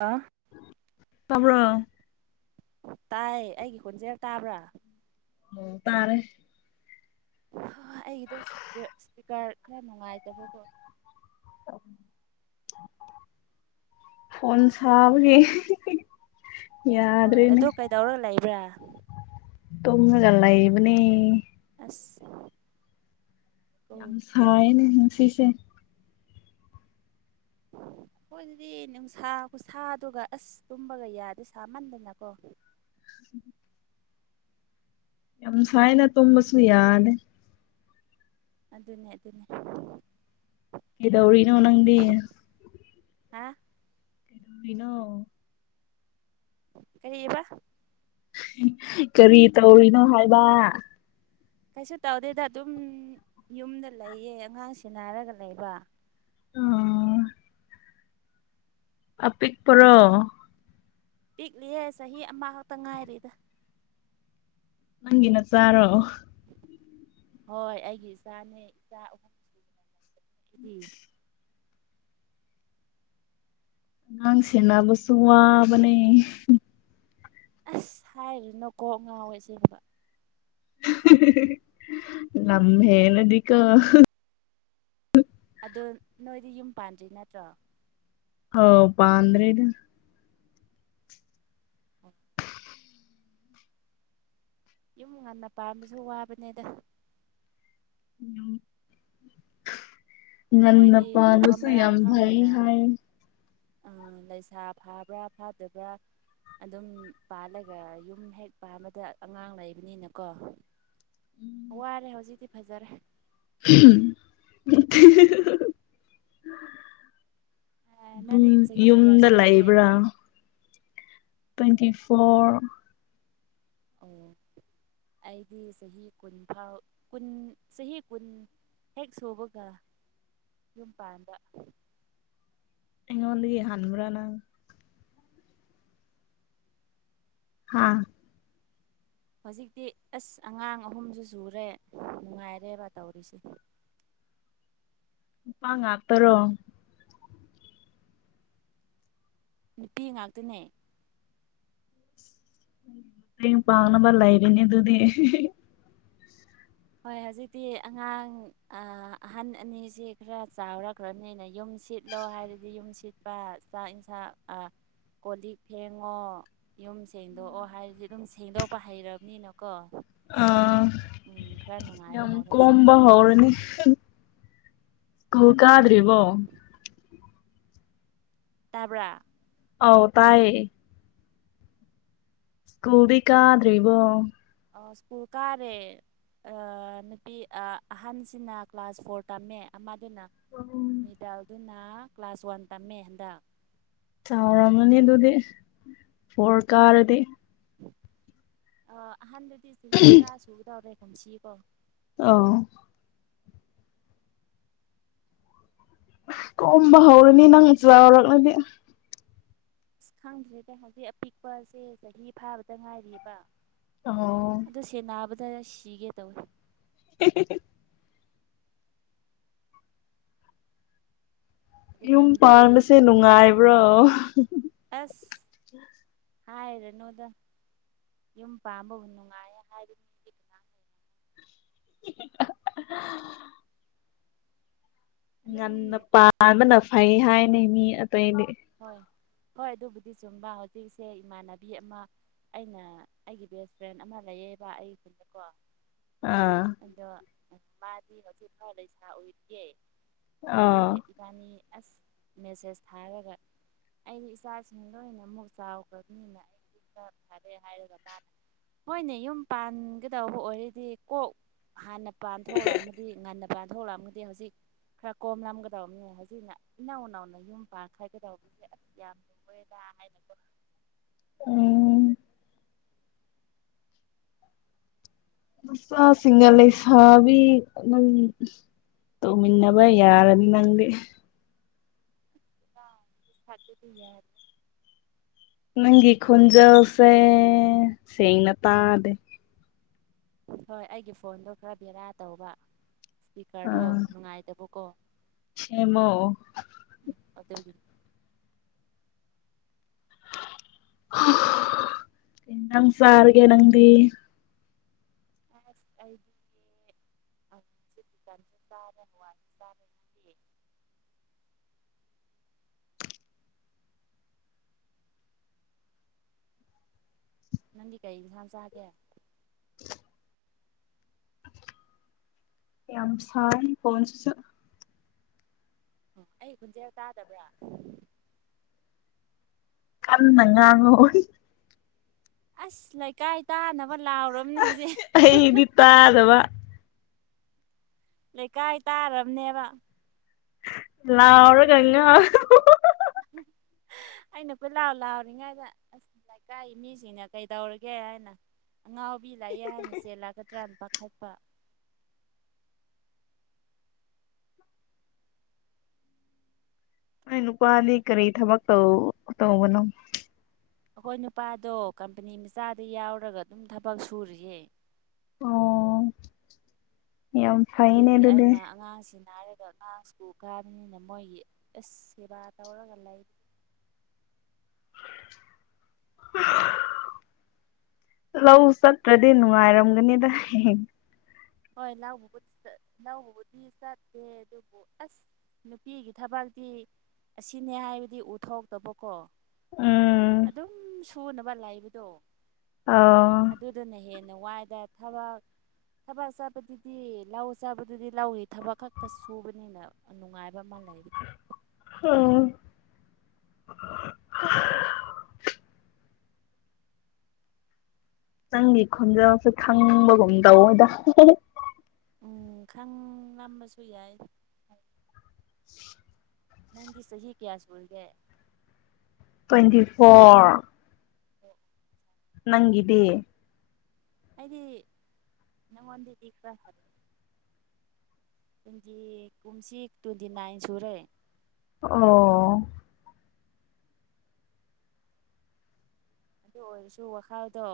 INAUDIBLE ꯇꯕ꯭ꯔꯣ ꯇꯥꯏ ꯑꯩꯒꯤ ꯈꯣꯟꯖꯦꯜ ꯇꯥꯕ꯭ꯔꯥ ꯎꯪ ꯇꯥꯔꯦ ꯍꯣꯍꯣꯏ ꯑꯩꯒꯤꯗꯣ ꯏꯁꯄꯤꯀꯔ ꯈꯔ ꯅꯨꯡꯉꯥꯏꯇꯕꯀꯣ ꯐꯣꯟ ꯁꯥꯕꯒꯤ ꯍꯣꯏ ꯌꯥꯗ꯭ꯔꯦꯅꯦ ꯑꯗꯨ ꯀꯩꯗꯧꯔ ꯂꯩꯕ꯭ꯔꯥ ꯇꯨꯝꯂꯒ ꯂꯩꯕꯅꯤ INAUDIBLE ꯌꯥꯝ ꯁꯥꯢꯌꯦꯅꯦ ꯉꯁꯤꯁꯦ INAUDIBLE ꯑꯩꯈꯣꯏꯗꯗꯤ ꯅꯨꯡꯁꯥ- ꯈꯨꯁꯥꯗꯨꯒ ꯑꯥꯁ ꯇꯨꯝꯕꯒ ꯌꯥꯗꯦ ꯁꯥꯃꯟꯗꯅꯀꯣ INAUDIBLE ꯌꯥꯝ ꯁꯥꯏꯌꯦꯅ ꯇꯨꯝꯕꯁꯨ ꯌꯥꯗꯦ ꯑꯗꯨꯅꯦ ꯑꯗꯨꯅꯦ ꯀꯩꯗꯧꯔꯤꯅꯣ ꯅꯪꯗꯤ ꯍꯥꯑꯥ ꯔꯤꯅꯣ ꯀꯔꯤꯑꯕꯥ ꯀꯔꯤ ꯇꯧꯔꯤꯅꯣ ꯍꯥꯏꯕ ꯀꯩꯁꯨ ꯇꯧꯗꯦꯗ ꯑꯗꯨꯝꯎꯝ ꯌꯨꯝꯗ ꯂꯩꯌꯦ ꯑꯉꯥꯡꯁꯦꯟꯅꯔꯒ ꯂꯩꯕ ꯑꯥ ꯑꯄꯤꯛꯄꯔꯣ ꯄꯤꯛꯂꯤꯌꯦ ꯆꯍꯤ ꯑꯃ ꯈꯛꯇ ꯉꯥꯏꯔꯤꯗ ꯅꯪꯒꯤ ꯅꯆꯥꯔꯣ ꯍꯣꯏ ꯑꯩꯒꯤ ꯏꯆꯥꯅꯦ ꯏꯆꯥ ꯑꯍꯨꯝ [inaudible] ꯑꯉꯥꯡ ꯁꯦꯟꯅꯕꯁꯨꯨ ꯋꯥꯕꯅꯦ ꯑꯁ ꯍꯥꯏꯔꯨꯅꯣ ꯀꯣꯛ ꯉꯥꯎꯋꯦ ꯑꯁꯦꯡꯕ ꯍꯦꯍꯦꯍꯦ ꯂꯝ ꯍꯦꯜꯂꯗꯤꯀꯣ ꯑꯗꯣ ꯅꯣꯏꯗꯤ ꯌꯨꯝ ꯄꯥꯟꯗ꯭ꯔꯤ ꯅꯠꯇ꯭ꯔꯣ ꯍꯣ ꯄꯥꯟꯗ꯭ꯔꯤꯗ ꯌꯨꯝ ꯉꯟꯅ ꯄꯥꯟꯕꯖꯨ ꯋꯥꯕꯅꯤꯗ ꯎꯝ ꯉꯟꯅ ꯑꯩꯈꯣꯏꯗꯤ ꯃꯐꯝ ꯄꯥꯟꯕꯁꯨ ꯌꯥꯝ ꯐꯩ ꯍꯥꯏ ꯑꯥ ꯂꯩꯁꯥ ꯐꯥꯕ꯭ꯔ ꯐꯥꯗꯕ꯭ꯔ ꯑꯗꯨꯝ ꯄꯥꯜꯂꯒ ꯌꯨꯝ ꯍꯦꯛ ꯄꯥꯟꯕꯗ ꯑꯉꯥꯡ ꯂꯩꯕꯅꯤꯅꯀꯣ ꯋꯥꯔꯦ ꯍꯧꯖꯤꯛꯇꯤ ꯐꯖꯔꯦ [unintelligible] ꯅꯪꯗꯤ ꯎꯝ ꯆꯍꯤ ꯀꯌꯥ ꯌꯨꯝꯗ ꯁꯨꯔꯒꯦ ꯂꯩꯕ꯭ꯔ ꯇ꯭ꯋꯦꯟꯇꯤ ꯐꯣꯔ ꯑꯣ ꯑꯩꯗꯤ ꯆꯍꯤ ꯀꯨꯟ ꯐꯥꯎ ꯀꯨꯟ ꯆꯍꯤ ꯀꯨꯟ ꯍꯦꯛ ꯁꯨꯕꯒ ꯌꯨꯝ ꯄꯥꯟꯕ ꯑꯩꯉꯣꯟꯗꯒꯤ ꯍꯟꯕ꯭ꯔ ꯅꯪ ꯍꯥꯥ ꯍꯧꯖꯤꯛꯇꯤ ꯑꯁ ꯑꯉꯥꯡ ꯑꯍꯨꯝꯖꯨ ꯁꯨꯔꯦ ꯅꯨꯡꯉꯥꯏꯔꯦꯕ ꯇꯧꯔꯤꯁꯦ ꯀꯣ [inaudible] ꯅꯨꯄꯥ ꯉꯥꯛꯇꯔꯣ ꯅꯨꯄꯤ ꯉꯥꯛꯇꯅꯦ [unintelligible] ꯌꯨꯨꯝ ꯄꯥꯡꯅꯕ ꯂꯥꯩꯔꯦꯅꯦ ꯑꯗꯨꯗꯤ ꯍꯣꯏ ꯍꯧꯖꯤꯛꯇꯤ ꯑꯉꯥꯡ ꯑ ꯑꯍꯟ ꯑꯅꯤꯖꯤ ꯈꯔ ꯆꯥꯎꯔꯈ꯭ꯔꯅꯤꯅ ꯌꯨꯝ ꯌꯨꯝ ꯁꯤꯠꯂꯣ ꯍꯥꯏꯔꯗꯤ ꯌꯨꯝ ꯁꯤꯠꯄ ꯆꯥꯛ ꯏꯟꯁꯥꯡ ꯑ ꯀꯣꯜ ꯂꯤꯛ ꯐꯦꯡꯉꯣ ꯌꯨꯝ ꯁꯦꯡꯗꯣꯛꯑꯣ ꯍꯥꯏꯔꯗꯤ ꯑꯗꯨꯝ ꯁꯦꯡꯗꯣꯛꯄ ꯍꯩꯔꯕꯅꯤꯅꯀꯣ ꯑ ꯎꯝ ꯈꯔ ꯅꯨꯡꯉꯥꯏꯕ ꯌꯥꯝ ꯍꯧꯔꯦ ꯍꯧꯖꯤꯛꯇꯤ ꯀꯣꯝꯕ ꯍꯧꯔꯅꯤ ꯁ꯭ꯀꯨꯜ ꯈꯔ ꯅꯨꯡꯉꯥꯏꯕ ꯀꯥꯗ꯭ꯔꯤꯕꯣ ꯍꯧꯔꯦ ꯇꯥꯕ꯭ꯔ ꯑꯥꯎ ꯇꯥꯏꯌꯦ ꯁ꯭ꯀꯨꯜꯗꯤ ꯀꯥꯗ꯭ꯔꯤꯕꯣ ꯑ ꯁ꯭ꯀꯨꯜ ꯀꯥꯔꯦ ꯑ ꯅꯨꯄꯤ ꯑ ꯑꯍꯟꯁꯤꯅ ꯀ꯭ꯂꯥꯁ ꯐꯣꯔ ꯇꯝꯃꯦ ꯑꯃ ꯑꯗꯨꯅ ꯃꯤꯗꯜꯗꯨꯅ ꯀ꯭ꯂꯥꯁ ꯋꯥꯟ ꯇꯝꯃꯦ ꯍꯟꯗꯛ ꯆꯥꯎꯔꯝꯃꯅꯤ ꯑꯗꯨꯗꯤ ꯐꯣꯔ ꯀꯥꯔꯗꯤ ꯑ ꯑꯍꯥꯟꯗꯨꯗꯤ ꯆꯍꯤ ꯇꯔꯥ ꯁꯨꯒꯗꯧꯔꯦ ꯀꯨꯝꯁꯤꯀꯣ ꯑꯣ ꯀꯣꯝꯕ ꯍꯧꯔꯅꯤ ꯅꯪ ꯆꯥꯎꯔꯛꯂꯗꯤ ꯑꯁ ꯈꯪꯗ꯭ꯔꯤꯗ ꯍꯧꯖꯤꯛ ꯑꯄꯤꯛꯄꯁꯦ ꯆꯍꯤ ꯐꯥꯕꯗ ꯉꯥꯏꯔꯤꯑꯕ ꯑꯍꯣ ꯈꯔꯁꯤꯒꯦ ꯇꯧꯋꯦ [unintelligible] ꯑꯗꯨ ꯌꯨꯝ ꯅꯪꯗꯤ ꯄꯥꯟꯕꯁꯦ ꯅꯨꯡꯉꯥꯏꯕ꯭ꯔꯣ ꯍꯥꯏꯔꯅꯣꯗ ꯌꯨꯝ ꯄꯥꯝꯕꯕꯨ ꯅꯨꯡꯉꯥꯏꯌꯦ ꯍꯥꯏꯗꯤ [unintelligible] [unintelligible] ꯑꯗꯨꯝ ꯉꯟꯅ ꯄꯟꯕꯅ ꯐꯩ ꯍꯥꯏꯅꯦ ꯃꯤ ꯑꯇꯩꯗꯤ ꯍꯣꯏ ꯍꯣꯏ ꯑꯗꯨꯕꯨꯗꯤ ꯆꯨ ꯆꯨꯝꯕ ꯍꯧꯖꯤꯛꯁꯦ ꯏꯃꯥꯟꯅꯕꯤ ꯑꯃ ꯑꯩꯅ ꯑꯩꯒꯤ ꯕꯦꯁ ꯐ꯭ꯔꯦꯟ ꯑꯃ ꯂꯩꯌꯦꯕ ꯑꯩ ꯀꯣ ꯑꯥ ꯃꯗꯤ ꯍꯧꯖꯤꯛ ꯈꯔ ꯂꯩꯁꯥ ꯑꯣꯏꯔꯤꯌꯦ ꯑꯥ ꯑꯗꯨꯒꯤ ꯏꯕꯥꯅꯤ ꯑꯁ ꯃꯦꯁꯦꯁ ꯊꯥꯔꯒ ꯑꯩꯗꯤ ꯏꯆꯥꯁꯤꯡ ꯂꯣꯏꯅ ꯑꯃꯨꯛ ꯆꯥꯎꯈ꯭ꯔꯕꯅꯤꯅ ꯑꯩꯗꯤ ꯈꯔ ꯐꯔꯦ ꯍꯥꯏꯒ ꯃꯅ ꯍꯣꯏꯅꯦ ꯌꯨꯝ ꯄꯥꯟꯒꯗꯧꯕ ꯑꯣꯏꯔꯗꯤ ꯀꯣꯛ ꯍꯥꯅ ꯄꯥꯟ ꯊꯣꯛꯂꯝꯃꯗꯤ ꯉꯥꯟꯅ ꯄꯥꯟ ꯊꯣꯛꯂꯝꯒꯗꯤ ꯍꯧꯖꯤꯛ ꯈꯔ ꯀꯣꯝꯂꯝꯒꯗꯧꯕꯅꯤ ꯍꯧꯖꯤꯛꯅ ꯏꯅꯥꯎ ꯅꯥꯎꯅ ꯌꯨꯝ ꯄꯥꯟꯈ꯭ꯔꯒꯗꯧ ꯁꯦ ꯑꯁ ꯌꯥꯝ ꯂꯣꯏꯔꯗ ꯍꯥꯏꯅꯀꯣ ꯎꯝ ꯏꯆꯥꯁꯤꯡꯅ ꯂꯩ ꯁꯥꯥꯕꯤ [unintelligible] ꯇꯧꯃꯤꯟꯅꯕ ꯌꯥꯔꯅꯤ ꯅꯪꯗꯤ [unintelligible] ꯅꯪꯒꯤ ꯈꯣꯟꯖꯦꯜꯁꯦ ꯁꯦꯡꯅ ꯇꯥꯗꯦ ꯍꯣꯏ ꯑꯩꯒꯤ ꯐꯣꯟꯗꯣ ꯈꯔ ꯕꯦꯔ ꯇꯧꯕ ꯏꯁꯄꯤꯀꯔꯗꯣ ꯑꯥ ꯅꯨꯡꯉꯥꯏꯇꯕꯀꯣ ꯁꯦꯝꯃꯣ ꯎꯝ ꯑꯗꯨꯒꯤꯅꯤ ꯀꯩ ꯖꯥꯡ ꯆꯥꯔꯒꯦ ꯅꯪꯗꯤ [unintelligible] [unintelligible] ꯅꯪꯗꯤ ꯀꯩ ꯏꯟꯖꯥꯡ ꯆꯒꯦ ꯌꯝ ꯁꯥꯏ ꯐꯣꯟꯁꯤꯁꯨ ꯎꯝ ꯑꯩ ꯈꯣꯟꯖꯦꯜ ꯇꯥꯗꯕ꯭ꯔ ꯀꯟꯅ ꯉꯥꯡꯉꯣ ꯑꯁ ꯂꯩꯀꯥꯏ ꯇꯥꯅꯕ ꯂꯥꯎꯔꯕꯅꯦ ꯍꯧꯖꯤꯛ ꯑꯩꯗꯤ ꯇꯥꯗꯕ ꯂꯩꯀꯥꯏ ꯇꯥꯔꯕꯅꯦꯕ ꯂꯥꯎꯔꯒ ꯉꯥꯎ ꯍꯨ ꯍꯨ ꯍꯨ [unintelligible] ꯑꯩꯅ ꯀꯣꯏ ꯂꯥꯎ ꯂꯥꯎꯔꯤꯉꯩꯗ ꯑꯁ ꯂꯩꯀꯥꯏꯒꯤ ꯃꯤꯖꯤꯡꯅ ꯀꯩꯗꯧꯔꯒꯦ ꯍꯥꯏꯅ ꯑꯉꯥꯎꯕꯤ ꯂꯩꯌꯦ ꯍꯥꯏꯅ ꯆꯦ ꯂꯥꯛꯀꯗ꯭ꯔꯅ ꯄꯥꯈꯠꯄ ꯅꯣꯏ ꯅꯨꯄꯥꯗꯤ ꯀꯔꯤ ꯊꯕꯛ ꯇꯧ ꯇꯧꯕꯅꯣ ꯑꯈꯣꯏ ꯅꯨꯄꯥꯗꯣ ꯀꯝꯄꯅꯤ ꯃꯆꯥꯗ ꯌꯥꯎꯔꯒ ꯑꯗꯨꯝ ꯊꯕꯛ ꯁꯨꯔꯤꯌꯦ ꯑꯣ ꯌꯥꯝ ꯐꯩꯅꯦ ꯑꯗꯨꯒꯤ ꯑꯗꯨꯗꯤ ꯑꯩꯅ ꯑꯉꯥꯡꯁꯤ ꯅꯥꯔꯒ ꯑꯉꯥꯡ ꯁ꯭ꯀꯨꯜ ꯀꯥꯕꯅꯤꯅ ꯃꯣꯏꯒꯤ ꯑꯁ ꯁꯦꯕꯥ ꯇꯧꯔꯒ ꯂꯩ [inaudible] [inaudible] ꯂꯧ ꯆꯠꯇ꯭ꯔꯗꯤ ꯅꯨꯡꯉꯥꯏꯔꯝꯒꯅꯤꯗ ꯍꯦ ꯍꯦ ꯍꯣꯏ ꯂꯥꯎꯕꯕꯨ ꯆꯠ ꯂꯥꯎꯕꯕꯨꯗꯤ ꯆꯠꯇꯦ ꯑꯗꯨꯕꯨ ꯑꯁ ꯅꯨꯄꯤꯒꯤ ꯊꯕꯛ ꯇꯤ ꯑꯁꯤꯅꯦ ꯍꯥꯏꯕꯗꯤ ꯎꯊꯣꯛꯇꯕꯀꯣ꯫ ꯎꯝ ꯑꯗꯨꯝ ꯁꯨꯅꯕ ꯂꯩꯕꯗꯣ ꯑꯥ [unintelligible] ꯋꯥꯏꯗ ꯊꯕꯛ ꯊꯕꯛ ꯆꯠꯄꯗꯨꯗꯤ ꯂꯧ ꯆꯠꯗꯨꯗꯤ ꯂꯧꯏ ꯊꯕꯛ ꯈꯛꯇ ꯁꯨꯕꯅꯤꯅ ꯅꯨꯡꯉꯥꯏꯕ ꯑꯃ ꯂꯩꯕꯅꯤ꯫ ꯑꯣ ꯅꯪꯒꯤ ꯈꯣꯟꯖꯦꯜꯁꯦ ꯊꯪꯕꯒꯨꯝ ꯇꯧꯋꯦꯗ [unintelligible] ꯎꯝ ꯈꯡ ꯂꯝꯕꯁꯨ ꯌꯥꯏ꯫ ꯅꯪꯒꯤ ꯆꯍꯤ ꯀꯌꯥ ꯁꯨꯔꯒꯦ? Twenty four. ꯎ ꯅꯪꯒꯤꯗꯤ? ꯑꯩꯗꯤ ꯅꯪꯉꯣꯟꯗꯒꯤ ꯈ꯭ꯔꯥ ꯍꯟ ꯇ꯭ꯋꯦꯟꯇꯤ ꯀꯨꯝꯁꯤ ꯇ꯭ꯋꯦꯟꯇꯤ ꯅꯥꯏꯟ ꯁꯨꯔꯦ꯫ ꯑꯣ ꯑꯗꯨ ꯑꯣꯏꯔꯁꯨ ꯋꯥꯈꯜꯗꯣ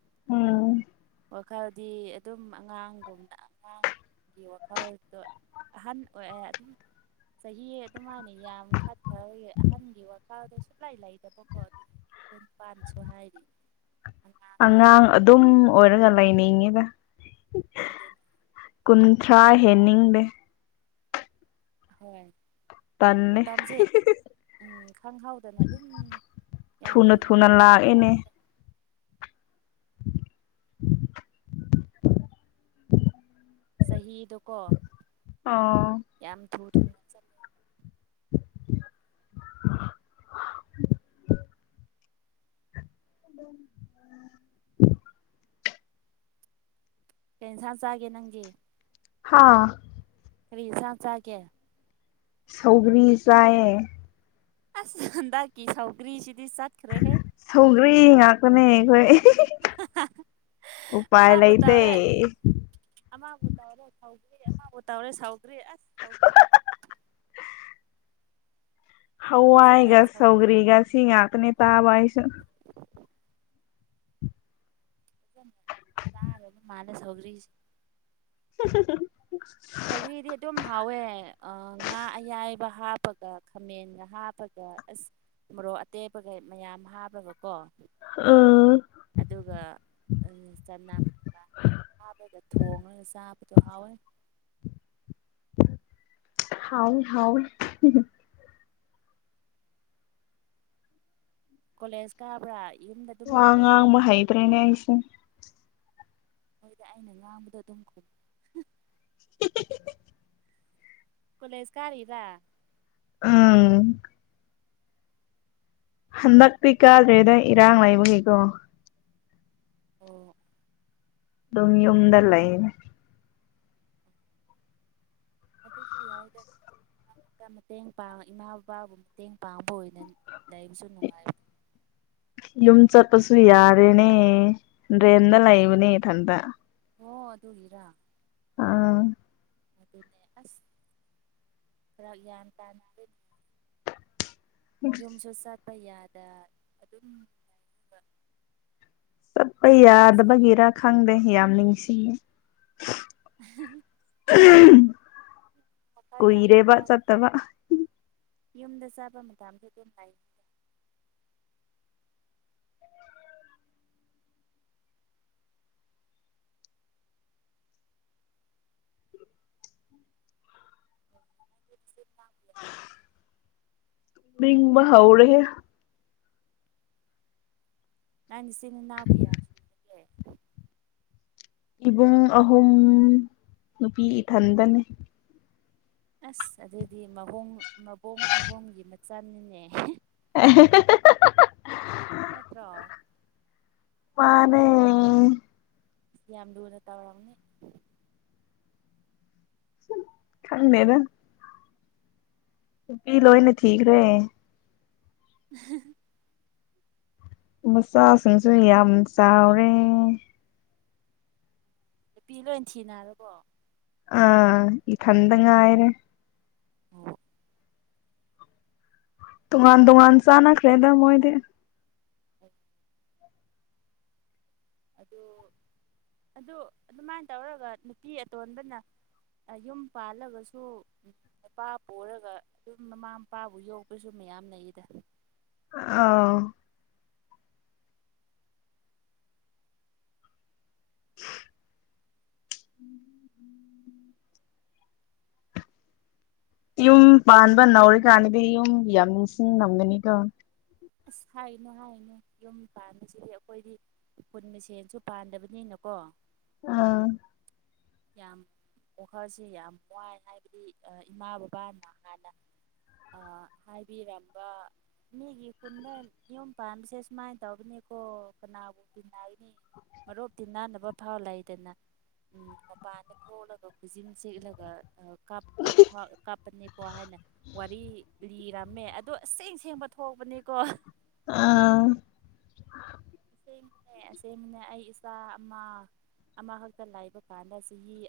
[unintelligible] ꯋꯥꯈꯜꯗꯤ ꯑꯗꯨꯝ ꯑꯉꯥꯡꯒꯨꯝꯅ ꯑꯉꯥꯡ ꯒꯤ ꯋꯥꯈꯜꯗꯣ ꯑꯍꯟ ꯑꯣꯏ ꯑ [inaudible] ꯆꯍꯤ ꯑꯗꯨꯝ ꯃꯥ ꯅꯤ ꯌꯥꯝ ꯈꯠ ꯈ꯭ꯔꯕꯩ ꯑꯍꯟꯒꯤ ꯋꯥ ꯈꯜ ꯁꯨꯛꯂꯩ ꯂꯩꯇꯕꯀꯣ ꯌꯨꯝ ꯄꯥꯟꯁꯨ ꯍꯥꯏꯔꯤ꯫ ꯑꯉꯥꯡ ꯑꯗꯨꯝ ꯑꯣꯏꯔꯒ ꯂꯩꯅꯤꯡꯉꯤꯗ꯫ ꯑꯗꯨ ꯊ꯭ꯔꯥ ꯍꯦꯟꯅꯤꯡꯗꯦ ꯍꯣꯏ ꯇꯟꯅꯦ ꯃꯇꯝꯁꯦ [unintelligible] ꯎꯝ ꯈꯪꯍꯧꯗꯅ ꯑꯗꯨꯝ ꯌꯥꯝ ꯊꯨꯅ ꯂꯣꯏꯒꯗꯧ ꯖꯥꯠꯅꯤ꯫ ꯆꯍꯤꯗꯣꯀꯣ ꯑꯣ ꯌꯥꯝ ꯊꯨ ꯊꯨꯅ ꯆꯠꯂꯦ꯫ [inaudible] [inaudible] ꯀꯩ ꯍꯦꯟꯁꯥꯡ ꯆꯥꯒꯦ ꯅꯪꯗꯤ? ꯍꯥ ꯀꯔꯤ ꯍꯦꯟꯁꯥꯡ ꯆꯥꯒꯦ? ꯁꯧꯒ꯭ꯔꯤ ꯆꯥꯏꯌꯦ꯫ ꯑꯁ ꯅꯪꯒꯤ ꯁꯧꯒ꯭ꯔꯤꯁꯤꯗꯤ ꯆꯠꯈ꯭ꯔꯦꯍꯦ꯫ ꯒ꯭ꯔꯤ ꯉꯥꯛꯇꯅꯦ ꯑꯩꯈꯣꯏ꯫ [unintelligible] ꯎꯄꯥꯏ ꯃꯥꯕꯨ ꯂꯩꯇꯦ꯫ ꯇꯧꯔꯦ ꯑꯃꯕꯨ ꯇꯧꯔꯦ ꯁꯥꯎꯀ꯭ꯔꯤ ꯑꯃꯕꯨ ꯇꯧꯔꯦ ꯁꯥꯎꯀ꯭ꯔꯤ ꯑꯁ ꯁꯥꯎꯀ꯭ꯔꯤ ꯐꯖꯅ ꯍꯋꯥꯏꯒ ꯁꯧꯒ꯭ꯔꯤ ꯁꯧꯒ꯭ꯔꯤꯒ ꯁꯤ ꯉꯥꯛꯇꯅꯦ ꯆꯥꯕ ꯑꯩꯁꯨ꯫ ꯆꯥ [inaudible] ꯃꯥꯜꯂꯦ ꯁꯧꯒ꯭ꯔꯤꯁ [unintelligible] ꯁꯧꯒ꯭ꯔꯤꯗꯤ ꯑꯗꯨꯝ ꯍꯥꯎꯋꯦ ꯑ ꯉꯥ ꯑꯌꯥꯏ ꯕ ꯍꯥꯞꯄꯒ ꯈꯥꯃꯦꯟꯒ ꯍꯥꯞꯄꯒ ꯑꯁ ꯃꯣꯔꯣꯛ ꯑꯇꯦꯛꯄꯒ ꯃꯌꯥꯝ ꯍꯥꯞꯄꯒꯀꯣ ꯎꯝ ꯑꯗꯨꯒ ꯎ ꯆꯅꯝꯒ ꯍꯥꯞꯔꯗ ꯊꯣꯡꯉ ꯆꯥꯄꯇꯣ ꯍꯥꯥꯎꯋꯦ ꯍꯥꯎꯅꯤ ꯍꯥꯎꯅꯤ ꯍꯨ ꯍꯨ ꯀꯣꯂꯦꯖ ꯀꯥꯕ꯭ꯔ ꯋꯥ ꯉꯥꯡꯕ ꯍꯩꯇ꯭ꯔꯦꯅꯦ ꯑꯩꯁꯦ ꯅꯣꯏꯗ ꯑꯩꯅ ꯉꯥꯡꯕꯗꯣ ꯑꯗꯨꯝ ꯈꯨꯝ [unintelligible] ꯀꯣꯂꯦꯖ ꯀꯥꯔꯤꯔ ꯎꯝ ꯍꯟꯗꯛꯇꯤ ꯀꯥꯗ꯭ꯔꯦꯗ ꯏꯔꯥꯡ ꯂꯩꯕꯒꯤꯀꯣ ꯑꯣ ꯑꯗꯨꯝ ꯌꯨꯝꯗ ꯂꯩꯅꯦ ꯑꯗꯨꯁꯨ ꯌꯥꯏꯗ ꯃꯔ ꯃꯇꯦꯡ ꯄꯥꯡ ꯏꯃꯥ ꯕꯕꯥꯕꯨ ꯃꯇꯦꯡ ꯄꯥꯡꯕ ꯑꯣꯏꯅ ꯂꯩꯕꯁꯨ ꯅꯨꯡꯉꯥꯏꯕ [inaudible] ꯌꯨꯝ ꯆꯠꯄꯁꯨ ꯌꯥꯔꯦꯅꯦ ꯔꯦꯟꯗ ꯂꯩꯕꯅꯦ ꯏꯊꯟꯇ ꯑꯣ ꯑꯗꯨꯒꯤꯔꯥ ꯑꯥ ꯑꯗꯨꯅꯦ ꯑꯁ ꯐꯔꯛ ꯌꯥꯝ ꯇꯥꯅ ꯌꯨꯝꯁꯨ ꯆꯠꯄ ꯌꯥꯗ ꯑꯗꯨꯝ ꯆꯠꯄ ꯑꯁꯦꯡꯕ ꯌꯥꯗꯕꯒꯤꯔꯥ ꯈꯪꯗꯦ ꯌꯥꯝ ꯅꯤꯡꯁꯤꯡꯉꯤ [unintelligible] ꯃꯈꯥ ꯌꯥꯝ ꯀꯨꯏꯔꯦꯕ ꯄꯤꯛꯊꯥꯏ ꯆꯠꯇꯕ ꯌꯨꯝꯗ ꯆꯠꯄ ꯃꯇꯝꯗꯗꯤ ꯑꯗꯨꯝ ꯂꯩꯈꯤ [unintelligible] [inaudible] ꯃꯤꯡꯕ ꯍꯧꯔꯦꯍꯦ ꯅꯪ ꯏꯆꯤꯟ ꯏꯅꯥꯎ ꯀꯥꯌ ꯁꯨꯒꯦ ꯏꯕꯨꯡ ꯑꯍꯨꯝ ꯅꯨꯄꯤ ꯏꯊꯟꯗꯅꯤ ꯑꯁ ꯑꯗꯨꯗꯤ ꯃꯕꯨꯡ ꯃꯕꯨꯡ ꯑꯍꯨꯝꯒꯤ ꯃꯆꯟꯅꯤꯅꯦ ꯑꯦ ꯍꯦ ꯍꯦ ꯍꯦ ꯍꯥ ꯍꯥ ꯅꯠꯇ꯭ꯔꯣ ꯃꯥꯅꯦ ꯌꯥꯝ ꯂꯨꯅ ꯇꯧꯔꯝꯅꯤ ꯈꯪꯗꯦꯕ ꯅꯨꯄꯤ ꯂꯣꯏꯅ ꯊꯤꯈ꯭ꯔꯦ [unintelligible] ꯃꯆꯥꯁꯤꯡꯁꯨ ꯌꯥꯝ ꯆꯥꯎꯔꯦ ꯅꯨꯄꯤ ꯂꯣꯏ ꯊꯤꯅꯔꯕꯣ ꯑꯥ ꯏꯊꯟꯗ ꯉꯥꯏꯔꯦ ꯑꯣ ꯇꯣꯉꯥꯟ ꯇꯣꯉꯥꯟ ꯆꯥꯟꯅꯈ꯭ꯔꯦꯗ ꯃꯣꯏꯗꯤ ꯑꯗꯨ ꯑꯗꯨ ꯑꯗꯨꯃꯥꯏꯅ ꯇꯧꯔꯒ ꯅꯨꯄꯤ ꯑꯇꯣꯟꯕꯅ ꯌꯨꯝ ꯄꯥꯜꯂꯒꯁꯨ ꯅꯨꯄꯥ ꯄꯨꯔꯒ ꯑꯗꯨꯝ ꯃꯃꯥ ꯃꯄꯥꯕꯨ ꯌꯣꯛꯄꯁꯨ ꯃꯌꯥꯝ ꯂꯩꯗ ꯑꯥꯎ ꯌꯨꯝ ꯄꯥꯟꯕ ꯅꯧꯔꯤ ꯀꯥꯟꯅꯤꯗꯤ ꯌꯨꯝ ꯌꯥꯝ ꯅꯤꯡꯁꯤꯡ ꯉꯝꯒꯅꯤꯀꯣ ꯑꯁ ꯍꯥꯏꯅꯣ ꯍꯥꯏꯅ ꯌꯨꯝ ꯄꯥꯟꯕꯁꯤꯗꯤ ꯑꯩꯈꯣꯏꯗꯤ ꯀꯟ ꯃꯁꯦꯟꯁꯨ ꯄꯥꯟꯗꯕꯅꯤꯅ ꯀꯣ ꯑꯥ ꯌꯥꯝ ꯋꯥꯈꯜꯁꯤ ꯌꯥꯝ ꯋꯥꯏ ꯍꯥꯏꯕꯗꯤ ꯏꯃꯥ ꯕꯕꯥꯅ ꯍꯥꯟꯅ ꯑꯥ ꯍꯥꯏꯕꯤꯔꯝꯕ ꯃꯤꯒꯤ ꯈꯨꯟꯗ ꯌꯨꯝ ꯄꯥꯟꯕꯁꯦ ꯁꯨꯃꯥꯏꯅ ꯇꯧꯕꯅꯦ ꯀꯣ ꯀꯅꯥꯕꯨ ꯇꯤꯟꯅꯒꯅꯤ ꯃꯔꯨꯞ ꯇꯤꯟꯅꯅꯐꯥꯎ ꯂꯩꯗꯅ ꯎꯝ ꯃꯄꯥꯟꯗ ꯊꯣꯛꯂꯒ ꯈꯨꯖꯤꯟ ꯁꯤꯛꯂꯒ ꯀꯥꯞꯄꯅꯤꯀꯣ ꯍꯥꯏꯅ ꯋꯥꯔꯤ ꯂꯤꯔꯝꯃꯦ ꯑꯗꯣ ꯑꯁꯦꯡ ꯑꯁꯦꯡꯕ ꯊꯣꯛꯄꯅꯤꯀꯣ ꯑꯥ ꯑꯁꯦꯡꯕꯅꯦ ꯑꯁꯦꯡꯕꯅꯦ ꯑꯩ ꯏꯆꯥ ꯑꯃ ꯑꯃꯈꯛꯇ ꯂꯩꯕ ꯀꯥꯟꯗ ꯁꯤꯒꯤ